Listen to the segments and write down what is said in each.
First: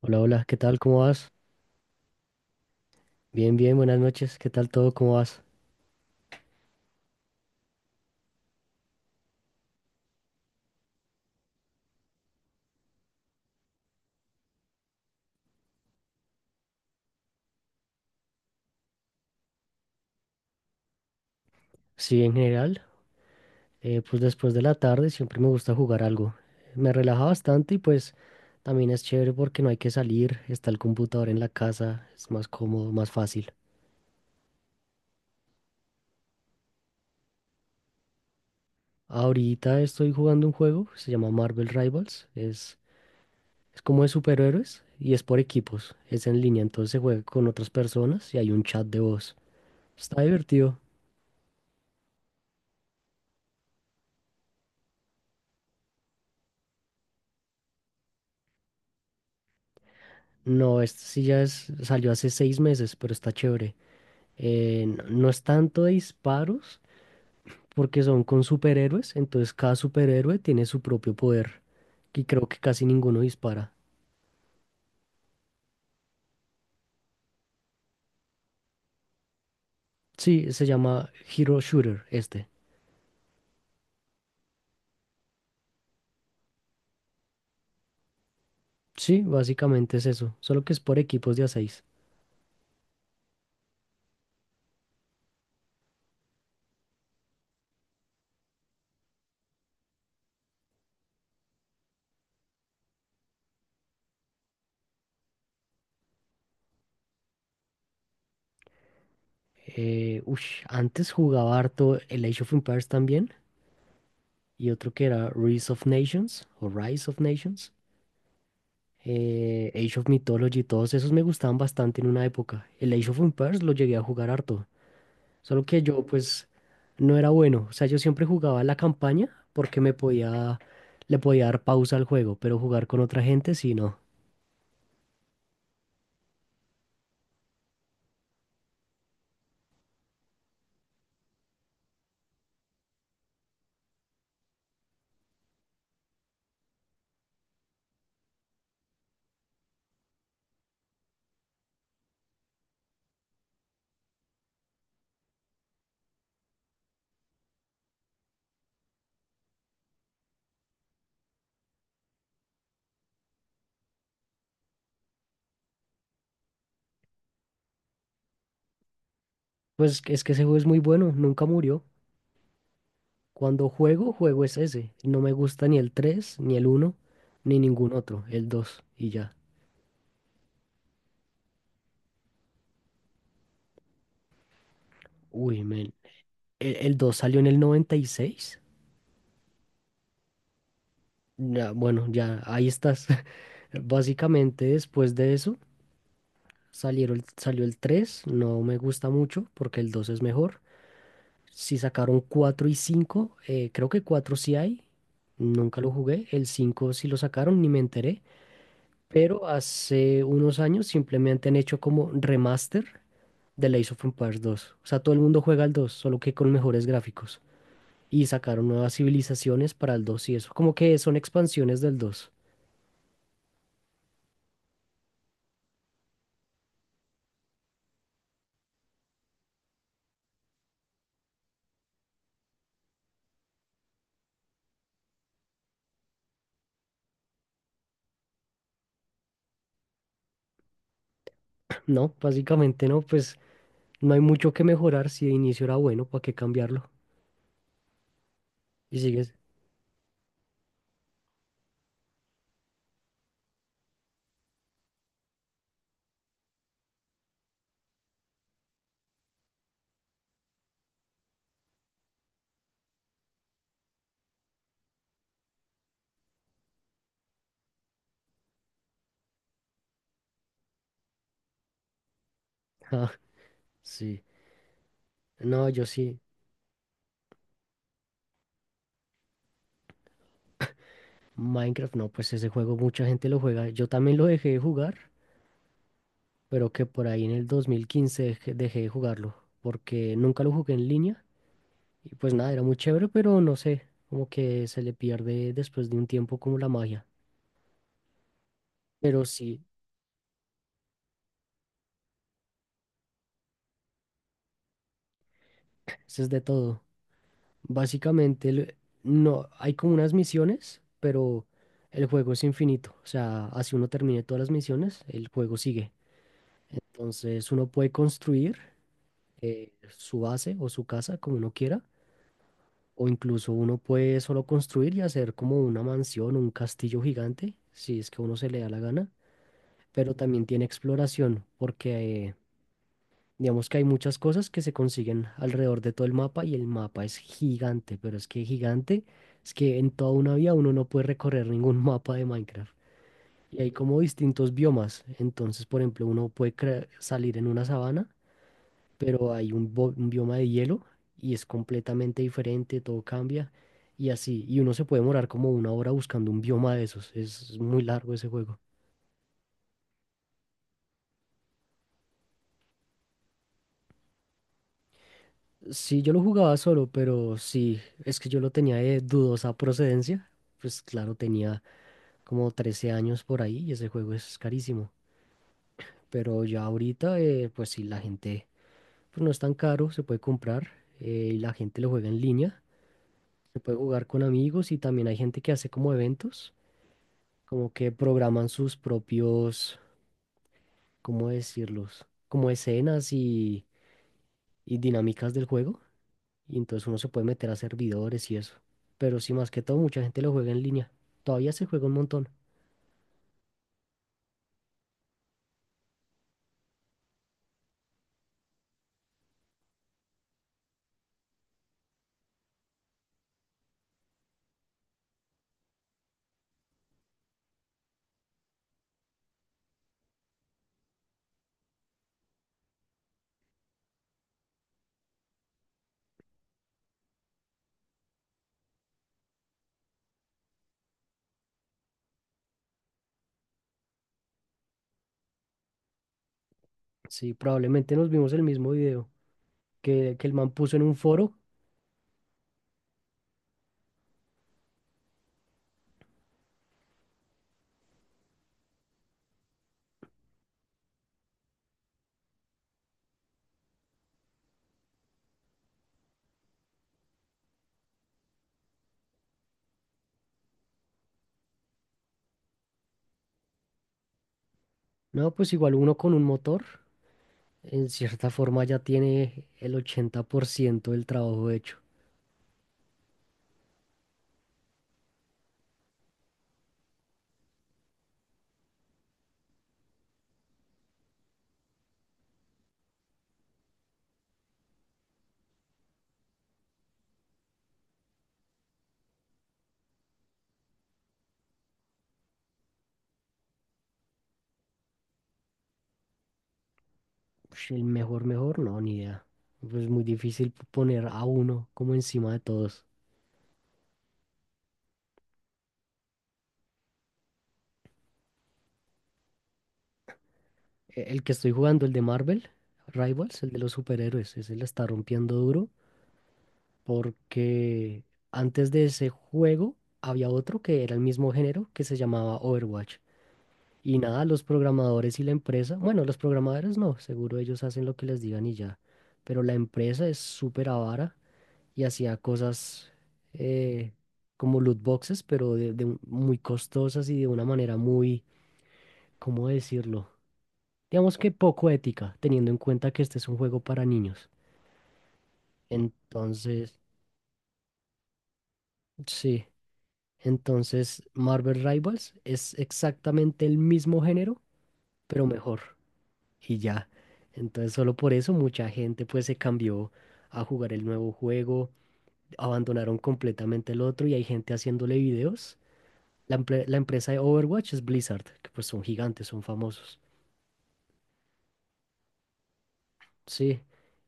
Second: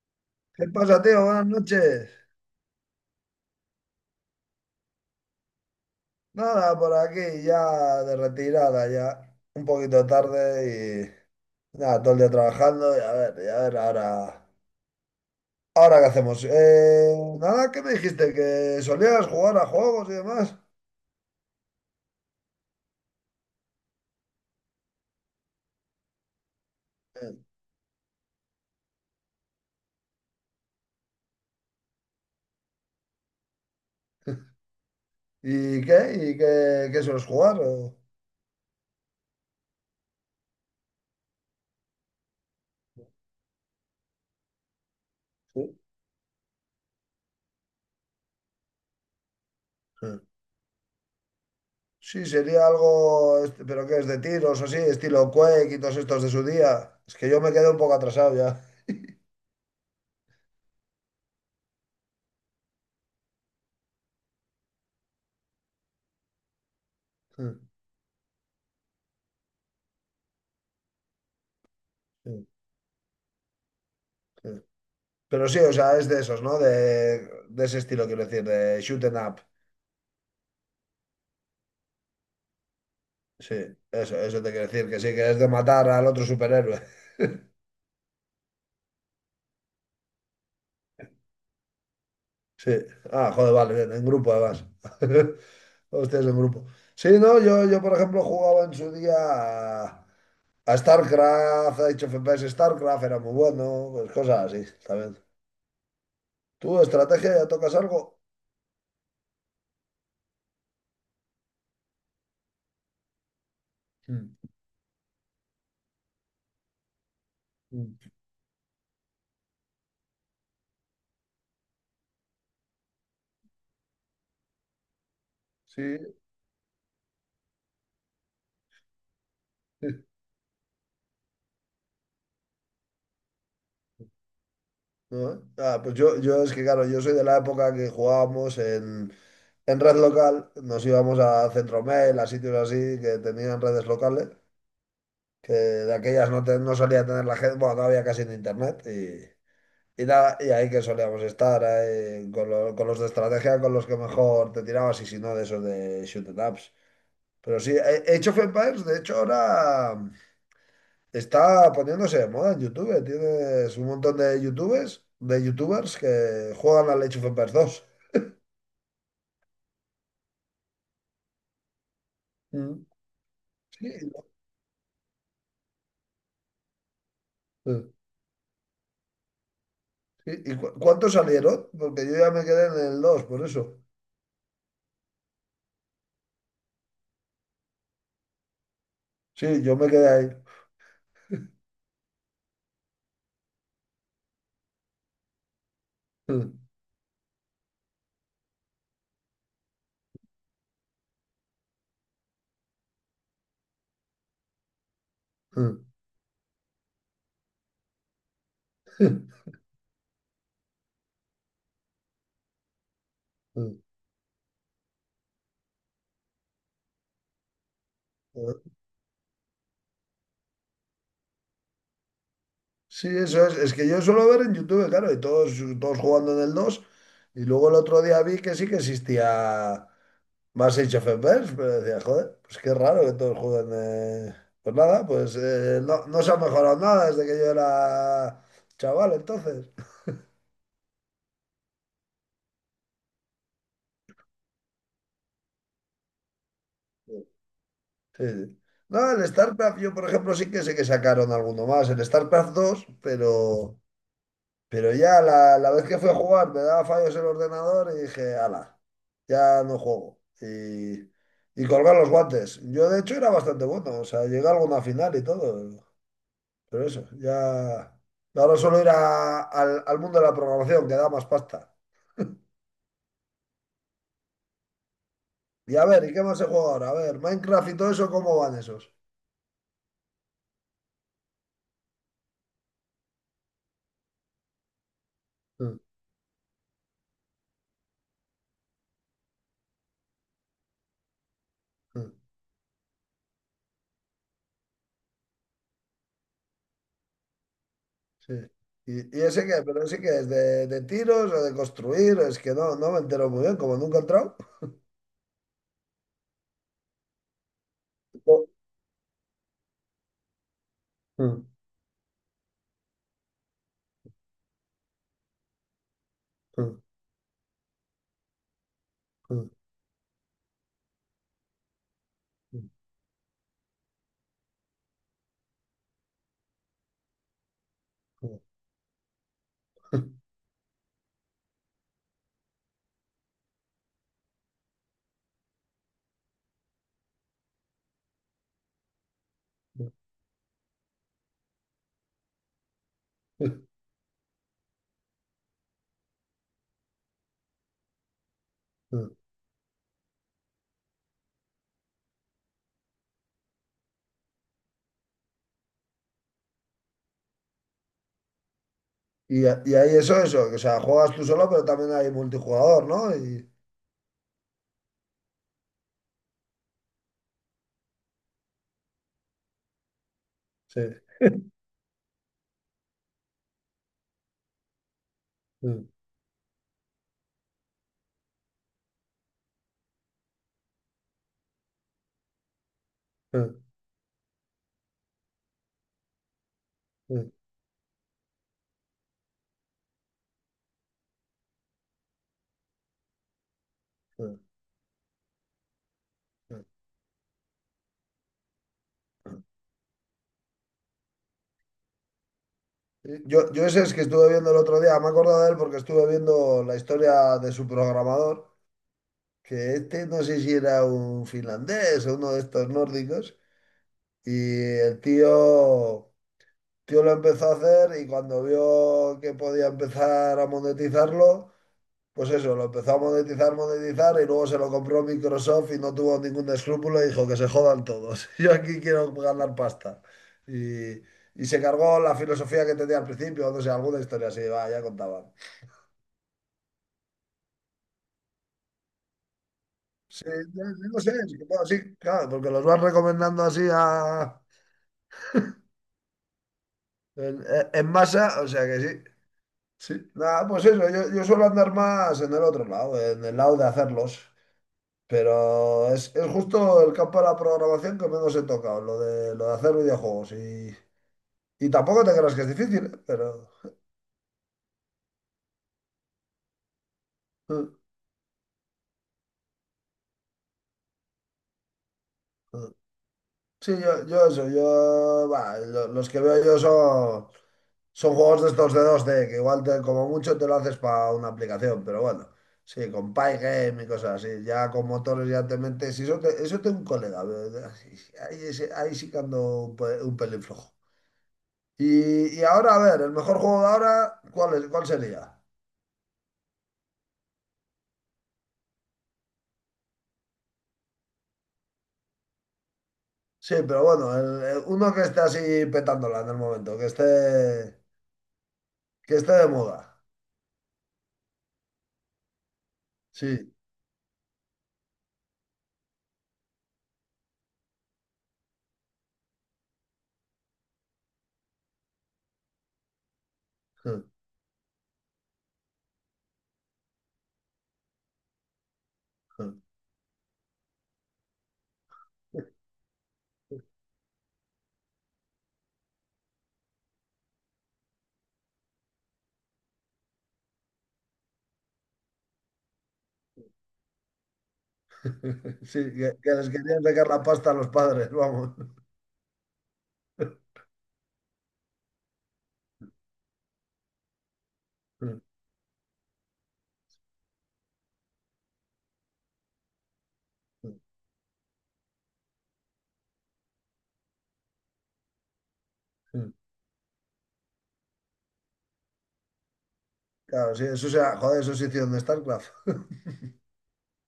Hola, hola, ¿qué ¿Qué tal? ¿Cómo pasa, tío? vas? Buenas noches. Bien, bien, buenas noches. ¿Qué tal todo? ¿Cómo vas? Nada, por aquí ya de retirada, ya un poquito tarde y nada, todo el día trabajando y a ver, ahora, ahora qué hacemos. Nada, ¿qué me dijiste? ¿Que solías jugar a juegos y demás? Sí, en general, pues después de la tarde siempre me gusta jugar algo. Me relaja bastante y pues también es chévere porque no hay que salir, está el computador en la casa, es más cómodo, más fácil. ¿Y qué? ¿Y qué sueles jugar? ¿O? Ahorita estoy jugando un juego, se llama Marvel Rivals, es como de superhéroes y es por Sí, equipos, es en línea, entonces se juega con otras personas y hay un chat de voz. Está divertido. sí, sería algo, este, pero ¿qué es de tiros o así? Estilo Quake y todos estos de su día. Es que yo me quedé un poco atrasado ya. No, este sí ya es, salió hace 6 meses, pero está chévere. No es tanto de disparos, porque son con superhéroes, entonces cada superhéroe tiene su propio poder, y creo que casi ninguno dispara. Pero sí, o sea, es de esos, ¿no? De ese estilo, quiero decir, de shoot 'em up. Sí, se llama Hero Shooter este. Sí, eso te quiero decir, que sí, que es de matar al otro superhéroe. Sí, básicamente es eso, solo que es por equipos de a 6. Sí. Ah, joder, vale, bien, en grupo además. Hostias, en grupo. Sí, no, yo por ejemplo jugaba en su día a StarCraft, a Age of Empires, StarCraft era muy bueno, pues cosas así, también. ¿Tú, estrategia, ya tocas algo? Antes jugaba harto el Age of Empires también, Mm, y otro que era Rise of Nations, o Rise of Nations. mm. Age of Mythology, todos esos me gustaban bastante en una época. El Age of Empires lo llegué a jugar harto. Solo que Sí, yo pues no era bueno. O sea, yo siempre jugaba la campaña porque sí, le podía dar pausa al juego, pero jugar con otra gente sí no. ¿no? Ah, pues yo es que, claro, yo soy de la época que jugábamos en red local, nos íbamos a Centromail, a sitios así que tenían redes locales, que de aquellas no, no solía tener la gente, bueno, no había casi ni internet y nada, y ahí que solíamos estar ahí con, con los de estrategia, con los que mejor te tirabas y si no de esos de shoot 'em ups. Pero sí, Age of Empires, de hecho, ahora está poniéndose de moda en YouTube. Tienes un montón de YouTubers que juegan al Age of Empires 2. Pues es que ese juego es muy bueno, nunca murió. Mm. Cuando juego, juego es ese. No me gusta ni el 3 ni el uno ni Sí. ningún otro, el dos y ya. Y cuántos salieron? Porque yo ya me quedé en el dos, por eso. Uy, men. El 2 salió en el noventa y seis. Sí, yo me quedé ahí. Ya, bueno, ya ahí estás. Básicamente después de eso salió el tres, no me gusta mucho porque el 2 es mejor. Si sacaron 4 y cinco, creo que 4 sí hay. Nunca lo jugué. El 5 sí lo sacaron, ni me enteré. Pero hace unos años simplemente han hecho como remaster de Age of Empires dos. O sea, todo el mundo juega al 2 solo que con mejores gráficos. Y sacaron nuevas civilizaciones para el 2 y eso. Como que son expansiones del dos. Sí, eso es. Es que yo suelo ver en YouTube, claro, y todos, todos jugando en el 2. Y luego el otro día vi que sí que existía más Age of Empires, pero decía, joder, pues qué raro que todos jueguen. Pues nada, pues no, no se ha mejorado nada desde que yo era chaval, entonces. No, básicamente no, pues no hay mucho que mejorar. Si de inicio era bueno, ¿para qué cambiarlo? Sí, sí. Y No, el sigues. StarCraft, yo por ejemplo sí que sé que sacaron alguno más, el StarCraft dos, pero ya la vez que fui a jugar me daba fallos el ordenador y dije, ala, ya no juego. Y colgar los guantes. Yo de hecho era bastante bueno, o sea, llegué a alguna final y todo, pero eso, ya... Ahora solo ir al, al mundo de la programación, que da más pasta. Ah, sí. No, Y a yo ver, ¿y sí. qué más se juega ahora? A ver, Minecraft y todo eso, ¿cómo van esos? Minecraft, no, pues ese juego mucha gente lo juega. Yo también lo dejé de jugar, Mm, pero que por ahí en el 2015 dejé de jugarlo, porque nunca lo jugué en línea. mm. Y pues nada, era muy chévere, pero no sé, como que se le pierde después de un tiempo como la magia. Sí. Y Pero ese sí, que, pero ese que es de tiros o de construir, es que no, no me entero muy bien, como nunca he entrado. eso es de todo. Básicamente, no, hay como unas misiones, Mm, pero el juego es infinito. O sea, así uno termine todas las misiones, el juego sigue. mm, Entonces uno puede construir mm, su base o su casa como uno quiera. O incluso uno puede solo construir y hacer como una mansión, un castillo gigante, si es que a uno mm, se le da la gana, mm, pero también tiene exploración, porque digamos que hay muchas cosas que se consiguen alrededor de todo el mapa y el mapa es gigante, pero es que gigante, es que en toda una vida uno no puede recorrer ningún mapa de Minecraft. mm, Y hay como distintos biomas, entonces por ejemplo uno puede salir en una sabana, mm. pero hay un bioma de hielo y es completamente diferente, todo cambia y así. Y uno se puede demorar como una hora buscando un bioma de esos. Es muy largo ese juego. Y, y ahí eso, eso, que, o sea, juegas tú solo, pero también hay multijugador, ¿no? Y, Sí, yo lo jugaba solo, pero sí, es que yo lo tenía de dudosa procedencia. sí. Pues claro, tenía como 13 años por ahí y ese juego es carísimo. Mm, Pero ya ahorita, pues sí, la gente, pues no es tan caro, se puede comprar, y la gente lo juega en línea. Se mm, puede jugar con amigos y también hay gente que hace como eventos, mm, como que programan sus propios, ¿cómo decirlos? Como escenas y mm, dinámicas del juego. Y mm. entonces uno se puede meter a servidores y eso. Pero sí, más que todo, mucha gente lo juega en línea. Todavía se juega un montón. Yo ese es que estuve viendo el otro día, me he acordado de él porque estuve viendo la historia de su programador, que este no sé si era un finlandés o uno de estos nórdicos. Y el tío, tío lo empezó a hacer y cuando vio que podía empezar a monetizarlo, pues eso, lo empezó a monetizar, monetizar y luego se lo compró Microsoft y no tuvo ningún escrúpulo y dijo que se jodan todos. Yo aquí quiero ganar pasta. Y, y se cargó la filosofía que tenía al principio, no sé, alguna historia así, va, ya contaban. Sí, probablemente nos vimos el mismo video, que Sí, el man no, puso en un no sé, sí, foro. bueno, sí, claro, porque los vas recomendando así a, en, en masa, o sea que sí. Sí, nada, pues eso, yo suelo andar más en el otro lado, en el lado de hacerlos, pero es justo el campo de la programación que menos he tocado, lo de hacer videojuegos. Y tampoco te creas que es difícil, ¿eh? Pero... No, pues igual uno con un motor, eh, en cierta forma ya tiene el 80% del trabajo hecho. eh. Sí, yo eso, yo... bah, los que veo yo son... Son juegos de estos de dos d que igual como mucho te lo haces para una aplicación, pero bueno, sí, con Pygame y cosas así, ya con motores ya te metes. Y eso, eso tengo un colega, ahí, ahí sí que ando un, un pelín flojo. Y ahora, a ver, el mejor juego de ahora, ¿cuál es, cuál sería? El mejor, mejor, no, ni idea. Pues muy difícil poner a uno como encima de todos. Sí, pero bueno, uno que esté así petándola en el momento, que esté de moda. El que estoy jugando, el de Marvel, Rivals, el Sí. de los superhéroes, ese la está rompiendo duro, porque antes de ese juego había otro que era el mismo género que se llamaba Overwatch. Y nada, los programadores y la empresa, bueno, los programadores no, seguro ellos hacen lo que les digan y ya, pero Sí, la empresa es súper avara y hacía cosas eh, como loot boxes, pero de muy costosas y de una manera muy, ¿cómo decirlo? Digamos que poco ética, teniendo en cuenta que este es un juego para niños. sí, que les Entonces, querían sacar la pasta a los padres, vamos. sí. Entonces, Marvel Rivals es exactamente el mismo género, pero mejor. Y ya. Entonces, solo por eso mucha gente pues se cambió a jugar el nuevo juego, abandonaron completamente el otro y hay gente haciéndole videos. La, empre- la empresa de Overwatch es Blizzard, que pues son gigantes, son famosos. Claro, sí, eso sea, joder, eso sí hicieron de StarCraft. Sí.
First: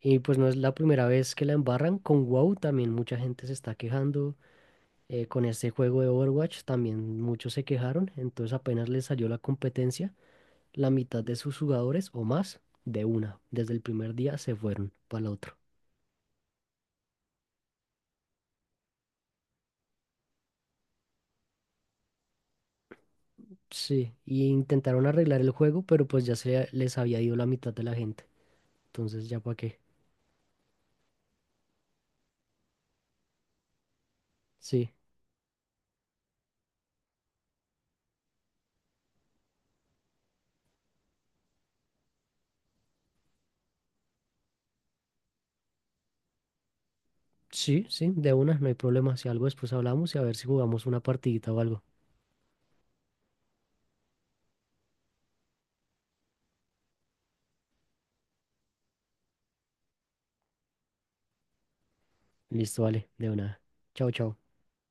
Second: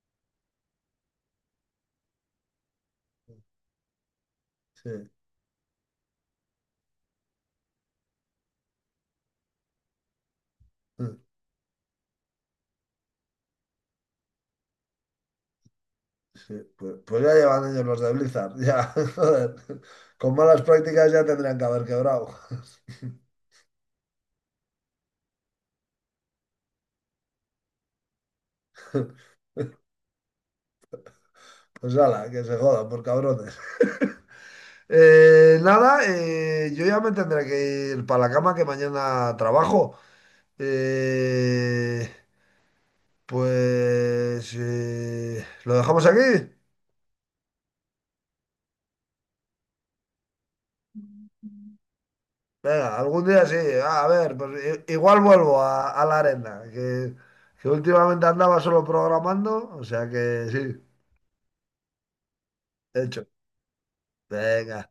Y pues no es la primera vez que la embarran. Con WoW también mucha gente se está quejando. Sí, Con este juego de Overwatch también muchos se quejaron, entonces apenas les salió la competencia, la mitad de sus jugadores o más, de una, desde el primer día se fueron para el otro. sí. Pues, pues ya llevan ellos los de Blizzard, ya, joder. Con malas prácticas ya tendrían que haber quebrado. Sí, y intentaron arreglar el juego, pero pues ya se les había ido la mitad de la gente, entonces ya para qué. Pues ala, que se jodan por cabrones. Sí, nada, yo ya me tendré que ir para la cama que mañana trabajo. Eh, pues lo dejamos aquí. sí, sí, de una, no hay problema, si algo después hablamos y a ver si jugamos una partidita o algo. Venga, algún día sí. Ah, a ver, pues igual vuelvo a la arena, que últimamente andaba solo programando, o sea que sí, Listo, vale, hecho. de una. Chao, chao. Venga.